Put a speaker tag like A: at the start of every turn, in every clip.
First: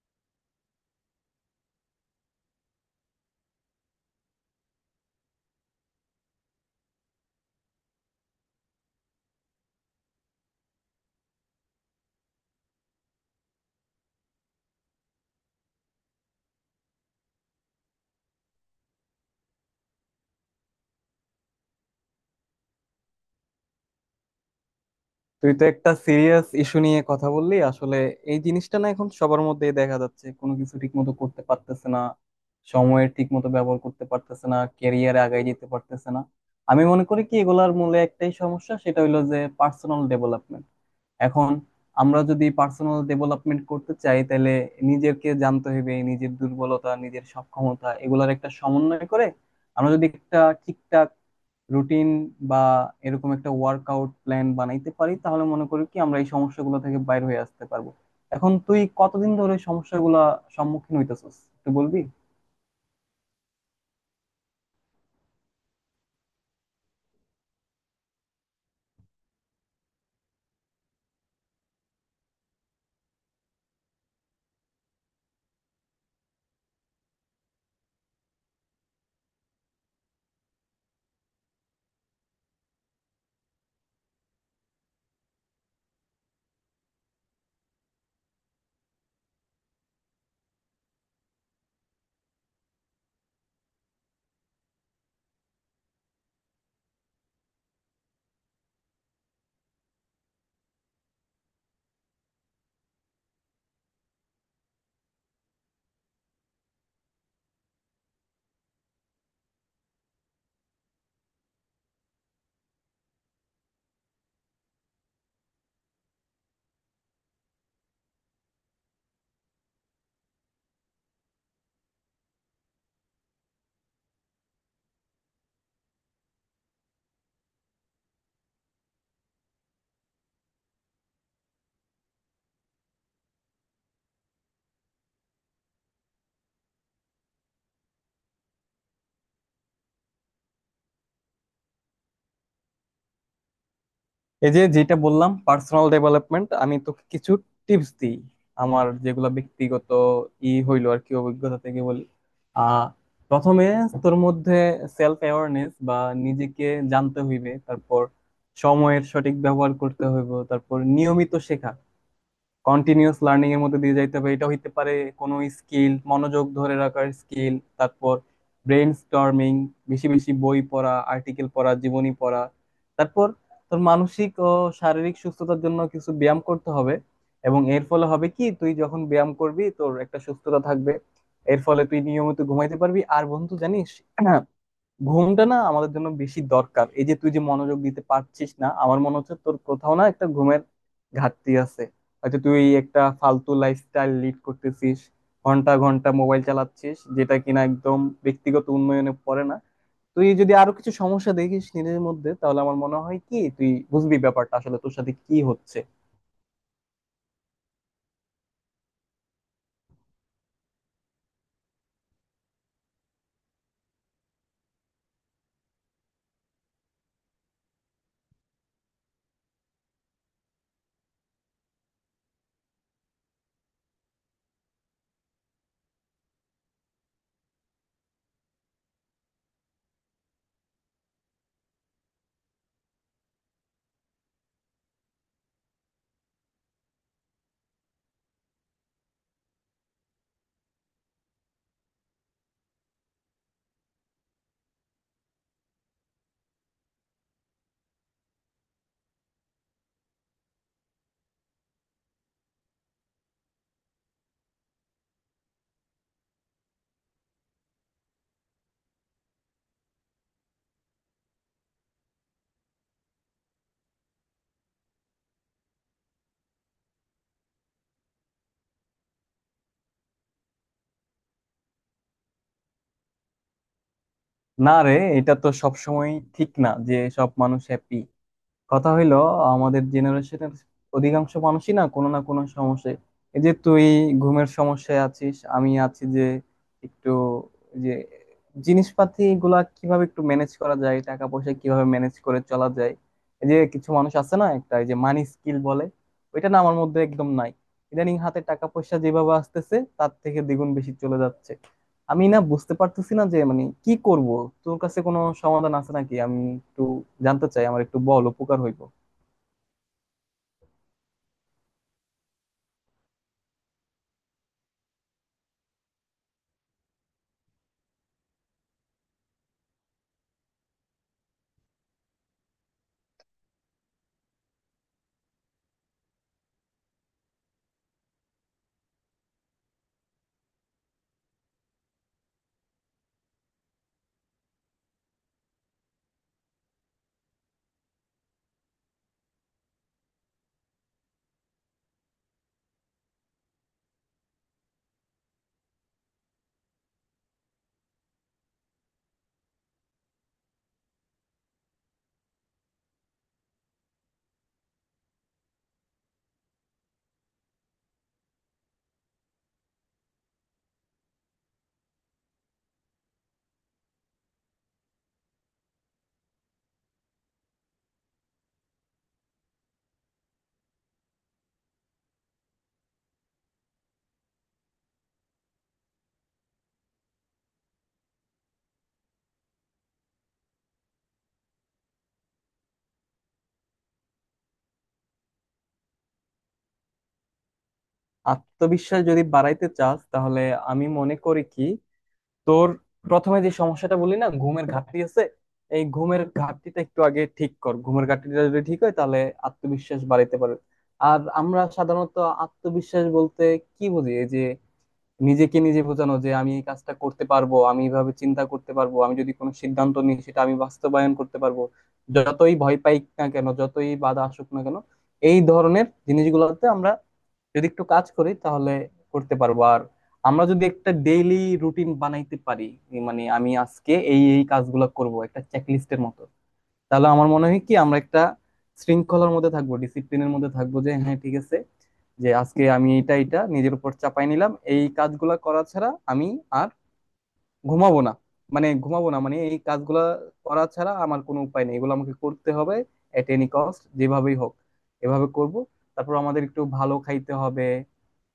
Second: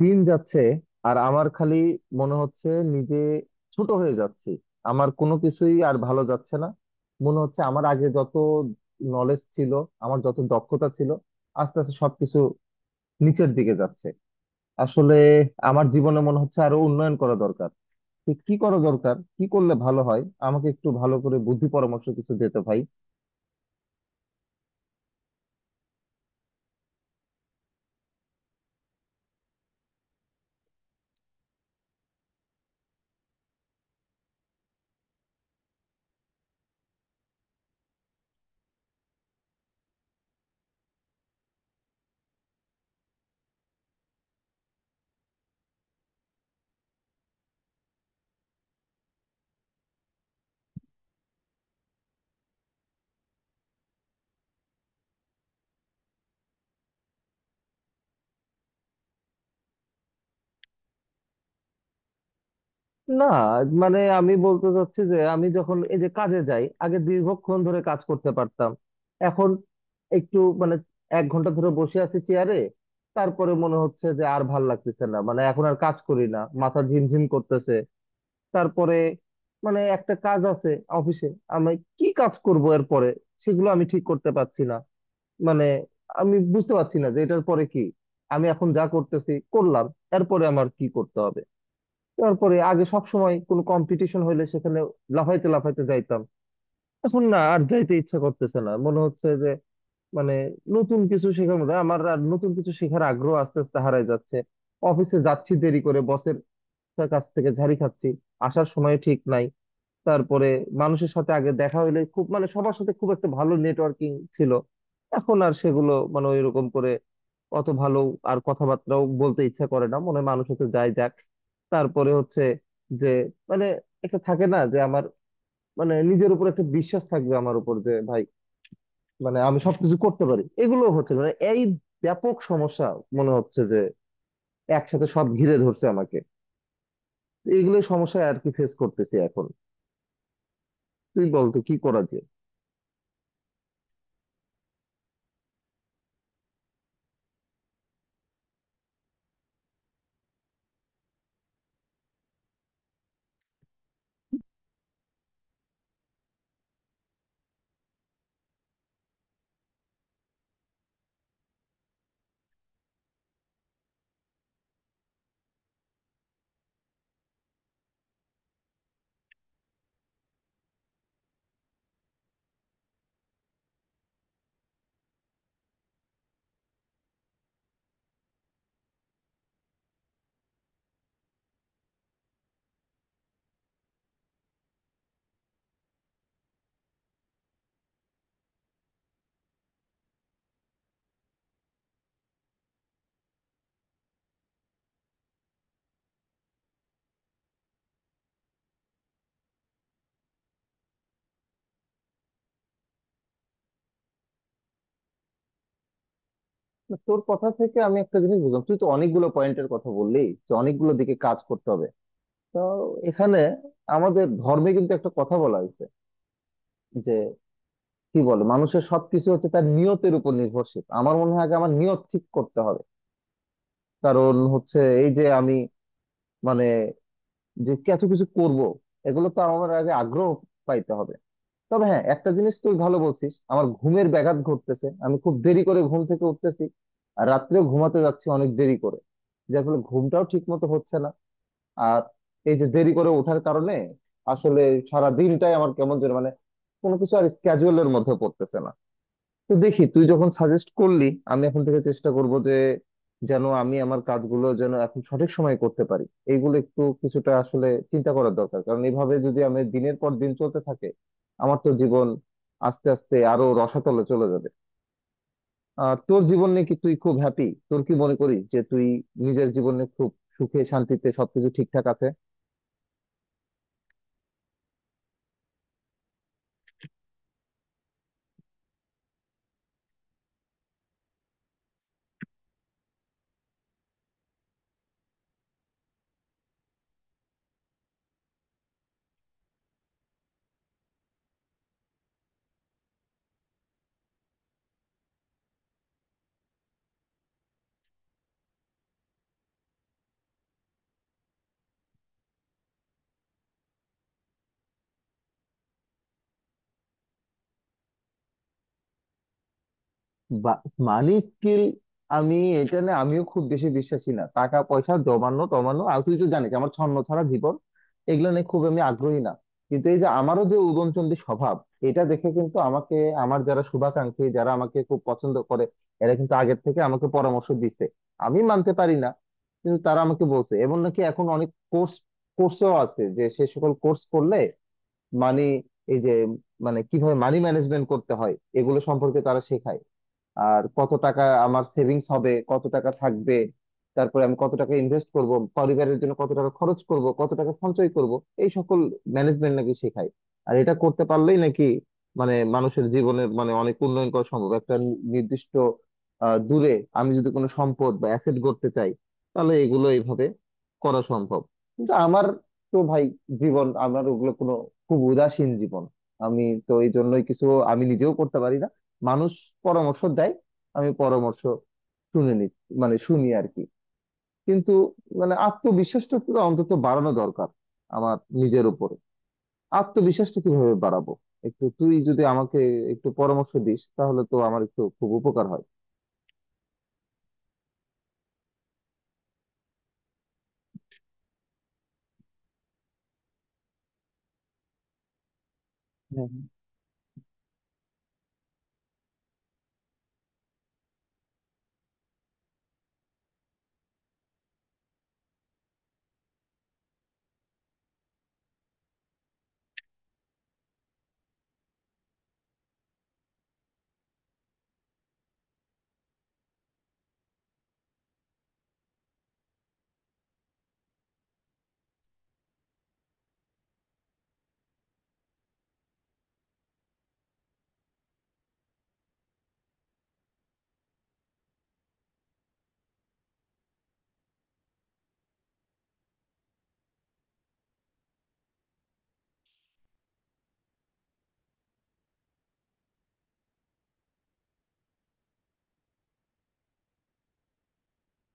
A: দিন যাচ্ছে আর আমার খালি মনে হচ্ছে নিজে ছোট হয়ে যাচ্ছি। আমার কোনো কিছুই আর ভালো যাচ্ছে না, মনে হচ্ছে আমার আগে যত নলেজ ছিল, আমার যত দক্ষতা ছিল, আস্তে আস্তে সবকিছু নিচের দিকে যাচ্ছে। আসলে আমার জীবনে মনে হচ্ছে আরো উন্নয়ন করা দরকার। তো কি করা দরকার, কি করলে ভালো হয়, আমাকে একটু ভালো করে বুদ্ধি পরামর্শ কিছু দিতে ভাই।
B: তুই তো একটা সিরিয়াস ইস্যু নিয়ে কথা বললি আসলে। এই জিনিসটা না এখন সবার মধ্যেই দেখা যাচ্ছে, কোনো কিছু ঠিক মতো করতে পারতেছে না, সময়ের ঠিক মতো ব্যবহার করতে পারতেছে না, ক্যারিয়ারে আগায় যেতে পারতেছে না। আমি মনে করি কি এগুলার মূলে একটাই সমস্যা, সেটা হলো যে পার্সোনাল ডেভেলপমেন্ট। এখন আমরা যদি পার্সোনাল ডেভেলপমেন্ট করতে চাই, তাহলে নিজেকে জানতে হবে, নিজের দুর্বলতা নিজের সক্ষমতা এগুলার একটা সমন্বয় করে আমরা যদি একটা ঠিকঠাক রুটিন বা এরকম একটা ওয়ার্কআউট প্ল্যান বানাইতে পারি, তাহলে মনে করি কি আমরা এই সমস্যাগুলো থেকে বাইরে হয়ে আসতে পারবো। এখন তুই কতদিন ধরে সমস্যাগুলো সম্মুখীন হইতেছিস একটু বলবি?
A: না, মানে আমি বলতে চাচ্ছি যে আমি যখন এই যে কাজে যাই, আগে দীর্ঘক্ষণ ধরে কাজ করতে পারতাম, এখন একটু মানে 1 ঘন্টা ধরে বসে আছি চেয়ারে, তারপরে মনে হচ্ছে যে আর ভাল লাগতেছে না, মানে এখন আর কাজ করি না, মাথা ঝিমঝিম করতেছে। তারপরে মানে একটা কাজ আছে অফিসে, আমি কি কাজ করব এরপরে সেগুলো আমি ঠিক করতে পারছি না। মানে আমি বুঝতে পারছি না যে এটার পরে কি, আমি এখন যা করতেছি করলাম, এরপরে আমার কি করতে হবে। তারপরে আগে সব সময় কোনো কম্পিটিশন হইলে সেখানে লাফাইতে লাফাইতে যাইতাম, এখন না আর যাইতে ইচ্ছা করতেছে না। মনে হচ্ছে যে মানে নতুন কিছু শেখার মধ্যে আমার আর নতুন কিছু শেখার আগ্রহ আস্তে আস্তে হারাই যাচ্ছে। অফিসে যাচ্ছি দেরি করে, বসের কাছ থেকে ঝাড়ি খাচ্ছি, আসার সময় ঠিক নাই। তারপরে মানুষের সাথে আগে দেখা হইলে খুব মানে সবার সাথে খুব একটা ভালো নেটওয়ার্কিং ছিল, এখন আর সেগুলো মানে ওইরকম করে অত ভালো আর কথাবার্তাও বলতে ইচ্ছা করে না, মনে হয় মানুষ হতে যায় যাক। তারপরে হচ্ছে যে মানে একটা থাকে না যে আমার, মানে নিজের উপর একটা বিশ্বাস থাকবে আমার উপর যে ভাই, মানে আমি সবকিছু করতে পারি, এগুলো হচ্ছে না। মানে এই ব্যাপক সমস্যা, মনে হচ্ছে যে একসাথে সব ঘিরে ধরছে আমাকে। এগুলো সমস্যা আর কি ফেস করতেছি এখন, তুই বলতো কি করা যায়।
B: এই যে যেটা বললাম পার্সোনাল ডেভেলপমেন্ট, আমি তোকে কিছু টিপস দিই, আমার যেগুলো ব্যক্তিগত ই হইলো আর কি অভিজ্ঞতা থেকে বলি। আহ প্রথমে তোর মধ্যে সেলফ অ্যাওয়ারনেস বা নিজেকে জানতে হইবে, তারপর সময়ের সঠিক ব্যবহার করতে হইব, তারপর নিয়মিত শেখা, কন্টিনিউয়াস লার্নিং এর মধ্যে দিয়ে যাইতে হবে। এটা হইতে পারে কোনো স্কিল, মনোযোগ ধরে রাখার স্কিল। তারপর ব্রেন স্টর্মিং, বেশি বেশি বই পড়া, আর্টিকেল পড়া, জীবনী পড়া। তারপর তোর মানসিক ও শারীরিক সুস্থতার জন্য কিছু ব্যায়াম করতে হবে, এবং এর ফলে হবে কি তুই যখন ব্যায়াম করবি তোর একটা সুস্থতা থাকবে, এর ফলে তুই নিয়মিত ঘুমাইতে পারবি। আর বন্ধু, জানিস, হ্যাঁ, ঘুমটা না আমাদের জন্য বেশি দরকার। এই যে তুই যে মনোযোগ দিতে পারছিস না, আমার মনে হচ্ছে তোর কোথাও না একটা ঘুমের ঘাটতি আছে। হয়তো তুই একটা ফালতু লাইফস্টাইল লিড করতেছিস, ঘন্টা ঘন্টা মোবাইল চালাচ্ছিস, যেটা কিনা একদম ব্যক্তিগত উন্নয়নে পড়ে না। তুই যদি আরো কিছু সমস্যা দেখিস নিজের মধ্যে, তাহলে আমার মনে হয় কি তুই বুঝবি ব্যাপারটা আসলে তোর সাথে কি হচ্ছে।
A: না, তোর কথা থেকে আমি একটা জিনিস বুঝলাম, তুই তো অনেকগুলো পয়েন্টের কথা বললি যে অনেকগুলো দিকে কাজ করতে হবে। তো এখানে আমাদের ধর্মে কিন্তু একটা কথা বলা হয়েছে যে কি বলে, মানুষের সবকিছু হচ্ছে তার নিয়তের উপর নির্ভরশীল। আমার মনে হয় আগে আমার নিয়ত ঠিক করতে হবে। কারণ হচ্ছে এই যে আমি মানে যে এত কিছু করব, এগুলো তো আমার আগে আগ্রহ পাইতে হবে। তবে হ্যাঁ, একটা জিনিস তুই ভালো বলছিস, আমার ঘুমের ব্যাঘাত ঘটতেছে, আমি খুব দেরি করে ঘুম থেকে উঠতেছি, আর রাত্রেও ঘুমাতে যাচ্ছি অনেক দেরি করে, যার ফলে ঘুমটাও ঠিক মতো হচ্ছে না। আর এই যে দেরি করে ওঠার কারণে আসলে সারা দিনটাই আমার কেমন যেন, মানে কোনো কিছু আর স্ক্যাজুয়ালের মধ্যে পড়তেছে না। তো দেখি, তুই যখন সাজেস্ট করলি, আমি এখন থেকে চেষ্টা করব যে যেন আমি আমার কাজগুলো যেন এখন সঠিক সময়ে করতে পারি। এইগুলো একটু কিছুটা আসলে চিন্তা করার দরকার, কারণ এইভাবে যদি আমি দিনের পর দিন চলতে থাকে, আমার তো জীবন আস্তে আস্তে আরো রসাতলে চলে যাবে। আর তোর জীবন নিয়ে কি তুই খুব হ্যাপি? তোর কি মনে করিস যে তুই নিজের জীবনে খুব সুখে শান্তিতে সবকিছু ঠিকঠাক আছে?
B: না রে, এটা তো সবসময় ঠিক না যে সব মানুষ হ্যাপি। কথা হইলো আমাদের জেনারেশনের অধিকাংশ মানুষই না কোনো না কোনো সমস্যায়। এই যে তুই ঘুমের সমস্যায় আছিস, আমি আছি যে একটু যে জিনিসপাতি গুলা কিভাবে একটু ম্যানেজ করা যায়, টাকা পয়সা কিভাবে ম্যানেজ করে চলা যায়। এই যে কিছু মানুষ আছে না, একটা এই যে মানি স্কিল বলে, ওইটা না আমার মধ্যে একদম নাই। ইদানিং হাতে টাকা পয়সা যেভাবে আসতেছে তার থেকে দ্বিগুণ বেশি চলে যাচ্ছে। আমি না বুঝতে পারতেছি না যে মানে কি করব। তোর কাছে কোনো সমাধান আছে নাকি? আমি একটু জানতে চাই, আমার একটু বল, উপকার হইব।
A: বা- মানি স্কিল, আমি এটা না, আমিও খুব বেশি বিশ্বাসী না টাকা পয়সা জমানো টমানো, আর তুই তো জানিস আমার ছন্ন ছাড়া জীবন, এগুলো নিয়ে খুব আমি আগ্রহী না। কিন্তু এই যে আমারও যে উদয়নচন্দ্রী স্বভাব, এটা দেখে কিন্তু আমাকে, আমার যারা শুভাকাঙ্ক্ষী, যারা আমাকে খুব পছন্দ করে, এরা কিন্তু আগের থেকে আমাকে পরামর্শ দিছে, আমি মানতে পারি না। কিন্তু তারা আমাকে বলছে এমন নাকি এখন অনেক কোর্স কোর্সও আছে যে সে সকল কোর্স করলে মানি, এই যে মানে কিভাবে মানি ম্যানেজমেন্ট করতে হয় এগুলো সম্পর্কে তারা শেখায়। আর কত টাকা আমার সেভিংস হবে, কত টাকা থাকবে, তারপরে আমি কত টাকা ইনভেস্ট করব, পরিবারের জন্য কত টাকা খরচ করব, কত টাকা সঞ্চয় করব, এই সকল ম্যানেজমেন্ট নাকি শেখায়। আর এটা করতে পারলেই নাকি মানে মানুষের জীবনে মানে অনেক উন্নয়ন করা সম্ভব, একটা নির্দিষ্ট দূরে আমি যদি কোনো সম্পদ বা অ্যাসেট গড়তে চাই, তাহলে এগুলো এইভাবে করা সম্ভব। কিন্তু আমার তো ভাই জীবন, আমার ওগুলো কোনো, খুব উদাসীন জীবন আমি, তো এই জন্যই কিছু আমি নিজেও করতে পারি না। মানুষ পরামর্শ দেয়, আমি পরামর্শ শুনে নি, মানে শুনি আর কি, কিন্তু মানে আত্মবিশ্বাসটা তো অন্তত বাড়ানো দরকার আমার, নিজের উপরে আত্মবিশ্বাসটা কিভাবে বাড়াবো, একটু তুই যদি আমাকে একটু পরামর্শ দিস, তাহলে তো আমার একটু খুব উপকার হয়।
B: আত্মবিশ্বাস যদি বাড়াইতে চাস, তাহলে আমি মনে করি কি তোর প্রথমে যে সমস্যাটা বলি না, ঘুমের ঘাটতি আছে, এই ঘুমের
A: হ্যাঁ।
B: ঘাটতিটা একটু আগে ঠিক কর। ঘুমের ঘাটতিটা যদি ঠিক হয়, তাহলে আত্মবিশ্বাস বাড়াইতে পারবে। আর আমরা সাধারণত আত্মবিশ্বাস বলতে কি বুঝি? এই যে নিজেকে নিজে বোঝানো যে আমি এই কাজটা করতে পারবো, আমি এইভাবে চিন্তা করতে পারবো, আমি যদি কোনো সিদ্ধান্ত নিই সেটা আমি বাস্তবায়ন করতে পারবো, যতই ভয় পাই না কেন, যতই বাধা আসুক না কেন। এই ধরনের জিনিসগুলোতে আমরা যদি একটু কাজ করি, তাহলে করতে পারবো। আর আমরা যদি একটা ডেইলি রুটিন বানাইতে পারি, এই মানে আমি আজকে এই এই কাজগুলো করব, একটা চেকলিস্টের মতো, তাহলে আমার মনে হয় কি আমরা একটা শৃঙ্খলার মধ্যে থাকবো, ডিসিপ্লিনের মধ্যে থাকবো, যে হ্যাঁ ঠিক আছে, যে আজকে আমি এটা এটা নিজের উপর চাপাই নিলাম, এই কাজগুলা করা ছাড়া আমি আর ঘুমাবো না। মানে ঘুমাবো না মানে এই কাজগুলা করা ছাড়া আমার কোনো উপায় নেই, এগুলো আমাকে করতে হবে এট এনি কস্ট, যেভাবেই হোক এভাবে করব। তারপর আমাদের একটু ভালো খাইতে হবে,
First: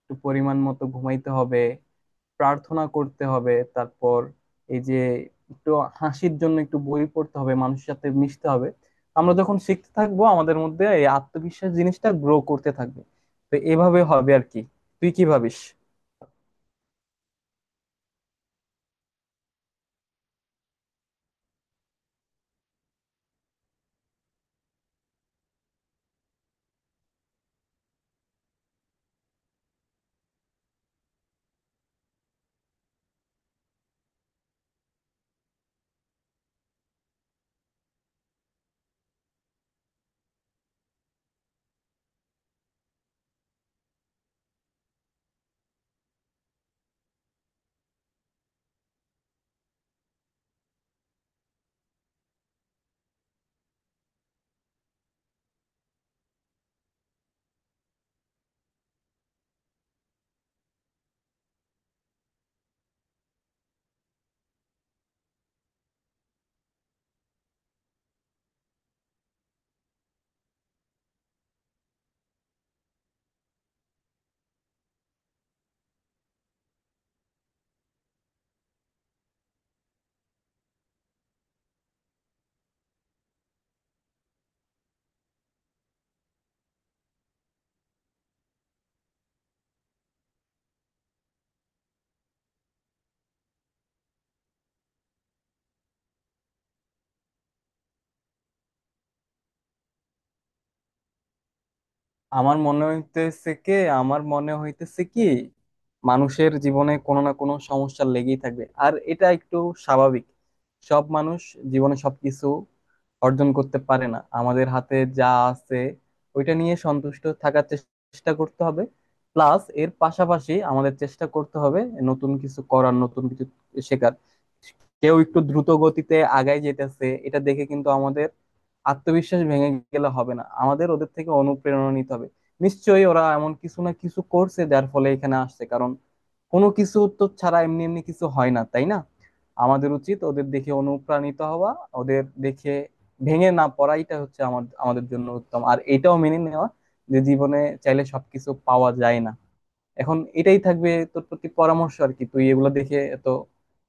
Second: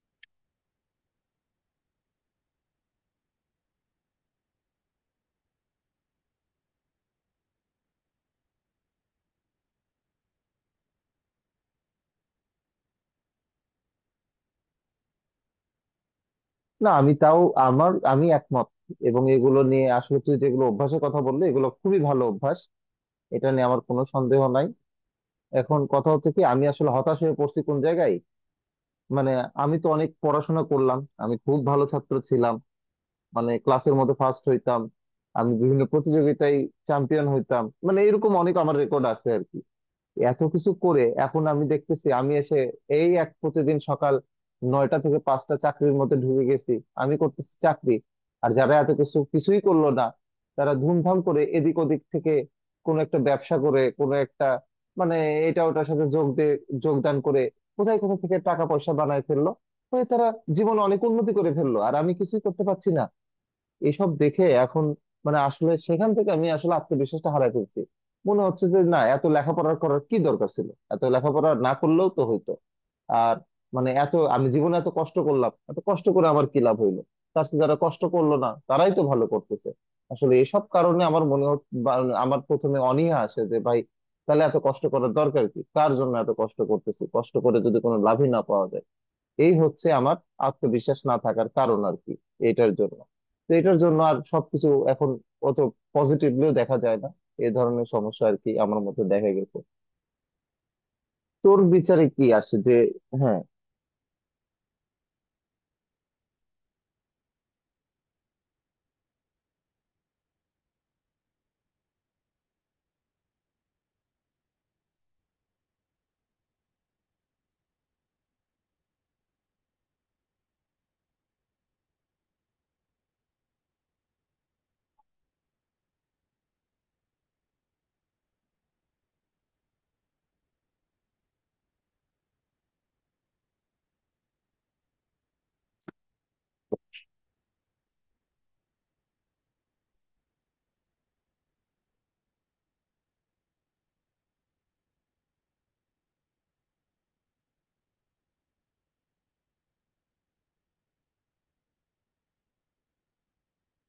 B: একটু পরিমাণ মতো ঘুমাইতে হবে, প্রার্থনা করতে হবে, তারপর এই যে একটু হাসির জন্য একটু বই পড়তে হবে, মানুষের সাথে মিশতে হবে। আমরা যখন শিখতে থাকবো, আমাদের মধ্যে এই আত্মবিশ্বাস জিনিসটা গ্রো করতে থাকবে। তো এভাবে হবে আর কি। তুই কি ভাবিস?
A: না, আমি তাও আমার আমি একমত, এবং এগুলো নিয়ে আসলে তুই যেগুলো অভ্যাসের কথা বললি, এগুলো খুবই ভালো অভ্যাস, এটা নিয়ে আমার কোনো সন্দেহ নাই। এখন কথা হচ্ছে কি, আমি আসলে হতাশ হয়ে পড়ছি কোন জায়গায়, মানে আমি তো অনেক পড়াশোনা করলাম, আমি খুব ভালো ছাত্র ছিলাম, মানে ক্লাসের মধ্যে ফার্স্ট হইতাম, আমি বিভিন্ন প্রতিযোগিতায় চ্যাম্পিয়ন হইতাম, মানে এরকম অনেক আমার রেকর্ড আছে আর কি। এত কিছু করে এখন আমি দেখতেছি আমি এসে এই এক প্রতিদিন সকাল 9টা থেকে 5টা চাকরির মধ্যে ঢুকে গেছি, আমি করতেছি চাকরি। আর যারা এত কিছু কিছুই করলো না, তারা ধুমধাম করে এদিক ওদিক থেকে কোনো একটা ব্যবসা করে, কোনো একটা মানে এটা ওটার সাথে যোগ দিয়ে যোগদান করে কোথায় কোথা থেকে টাকা পয়সা বানায় ফেললো, হয়ে তারা জীবনে অনেক উন্নতি করে ফেললো। আর আমি কিছুই করতে পারছি না, এসব দেখে এখন মানে আসলে সেখান থেকে আমি আসলে আত্মবিশ্বাসটা হারাই ফেলছি। মনে হচ্ছে যে না, এত লেখাপড়া করার কি দরকার ছিল, এত লেখাপড়া না করলেও তো হইতো। আর মানে এত আমি জীবনে এত কষ্ট করলাম, এত কষ্ট করে আমার কি লাভ হইলো, তার চেয়ে যারা কষ্ট করলো না তারাই তো ভালো করতেছে। আসলে এসব কারণে আমার মনে হচ্ছে, আমার প্রথমে অনীহা আসে যে ভাই, তাহলে এত কষ্ট করার দরকার কি, কার জন্য এত কষ্ট করতেছি, কষ্ট করে যদি কোনো লাভই না পাওয়া যায়। এই হচ্ছে আমার আত্মবিশ্বাস না থাকার কারণ আর কি, এটার জন্য, তো এটার জন্য আর সবকিছু এখন অত পজিটিভলিও দেখা যায় না। এই ধরনের সমস্যা আর কি আমার মধ্যে দেখা গেছে, তোর বিচারে কি আসে
B: আমার
A: যে।
B: মনে
A: হ্যাঁ,
B: হইতেছে কি আমার মনে হইতেছে কি মানুষের জীবনে কোনো না কোনো সমস্যা লেগেই থাকবে, আর এটা একটু স্বাভাবিক। সব মানুষ জীবনে সবকিছু অর্জন করতে পারে না। আমাদের হাতে যা আছে ওইটা নিয়ে সন্তুষ্ট থাকার চেষ্টা করতে হবে, প্লাস এর পাশাপাশি আমাদের চেষ্টা করতে হবে নতুন কিছু করার, নতুন কিছু শেখার। কেউ একটু দ্রুত গতিতে আগায় যেতেছে এটা দেখে কিন্তু আমাদের আত্মবিশ্বাস ভেঙে গেলে হবে না, আমাদের ওদের থেকে অনুপ্রেরণা নিতে হবে। নিশ্চয়ই ওরা এমন কিছু না কিছু করছে যার ফলে এখানে আসছে, কারণ কোনো কিছু তো ছাড়া এমনি এমনি কিছু হয় না, তাই না? আমাদের উচিত ওদের দেখে অনুপ্রাণিত হওয়া, ওদের দেখে ভেঙে না পড়াইটা হচ্ছে আমাদের আমাদের জন্য উত্তম, আর এটাও মেনে নেওয়া যে জীবনে চাইলে সবকিছু পাওয়া যায় না। এখন এটাই থাকবে তোর প্রতি পরামর্শ আর কি, তুই এগুলো দেখে এত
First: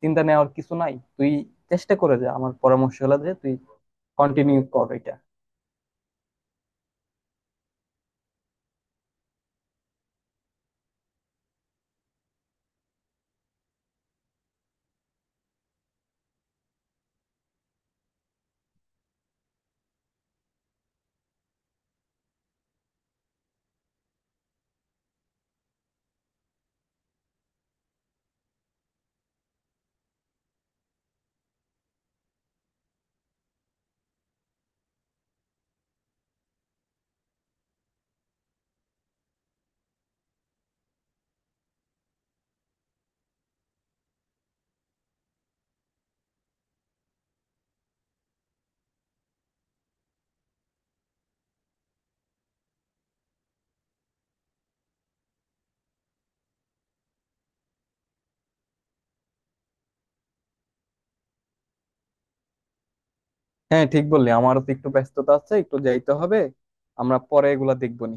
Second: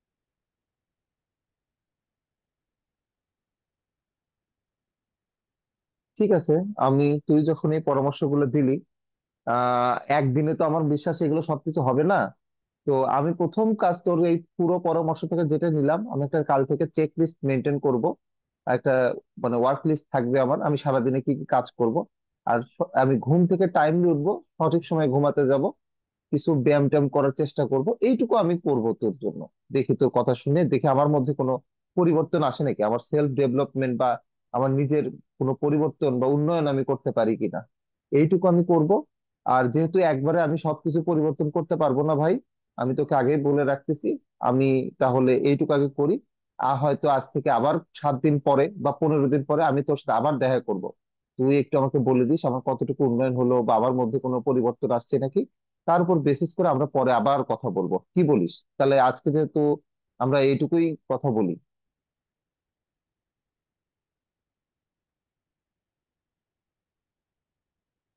B: চিন্তা নেওয়ার কিছু নাই, তুই চেষ্টা করে যা। আমার পরামর্শ হলো যে তুই কন্টিনিউ কর এটা।
A: ঠিক আছে। আমি, তুই যখন এই পরামর্শগুলো দিলি, আহ একদিনে তো আমার বিশ্বাস এগুলো সবকিছু হবে না। তো আমি প্রথম কাজ তোর এই পুরো পরামর্শ থেকে যেটা নিলাম, আমি একটা কাল থেকে চেক লিস্ট মেনটেন করব, একটা মানে ওয়ার্ক লিস্ট থাকবে আমার, আমি সারাদিনে কি কি কাজ করব। আর আমি ঘুম থেকে টাইমলি উঠবো, সঠিক সময় ঘুমাতে যাব, কিছু ব্যায়াম ট্যায়াম করার চেষ্টা করব, এইটুকু আমি করব তোর জন্য। দেখি তোর কথা শুনে দেখি আমার মধ্যে কোনো পরিবর্তন আসে নাকি, আমার সেলফ ডেভেলপমেন্ট বা আমার নিজের কোনো পরিবর্তন বা উন্নয়ন আমি করতে পারি কিনা, এইটুকু আমি করব। আর যেহেতু একবারে আমি সবকিছু পরিবর্তন করতে পারবো না ভাই, আমি তোকে আগেই বলে রাখতেছি, আমি তাহলে এইটুকু আগে করি। আর হয়তো আজ থেকে আবার 7 দিন পরে বা 15 দিন পরে আমি তোর সাথে আবার দেখা করব, তুই একটু আমাকে বলে দিস আমার কতটুকু উন্নয়ন হলো বা আমার মধ্যে কোনো পরিবর্তন আসছে নাকি। তার উপর বেসিস করে আমরা পরে আবার কথা বলবো, কি বলিস, তাহলে আজকে যেহেতু আমরা এইটুকুই কথা বলি।
B: হ্যাঁ, ঠিক বললি, আমারও তো একটু ব্যস্ততা আছে, একটু যাইতে হবে। আমরা পরে এগুলা দেখবো নি।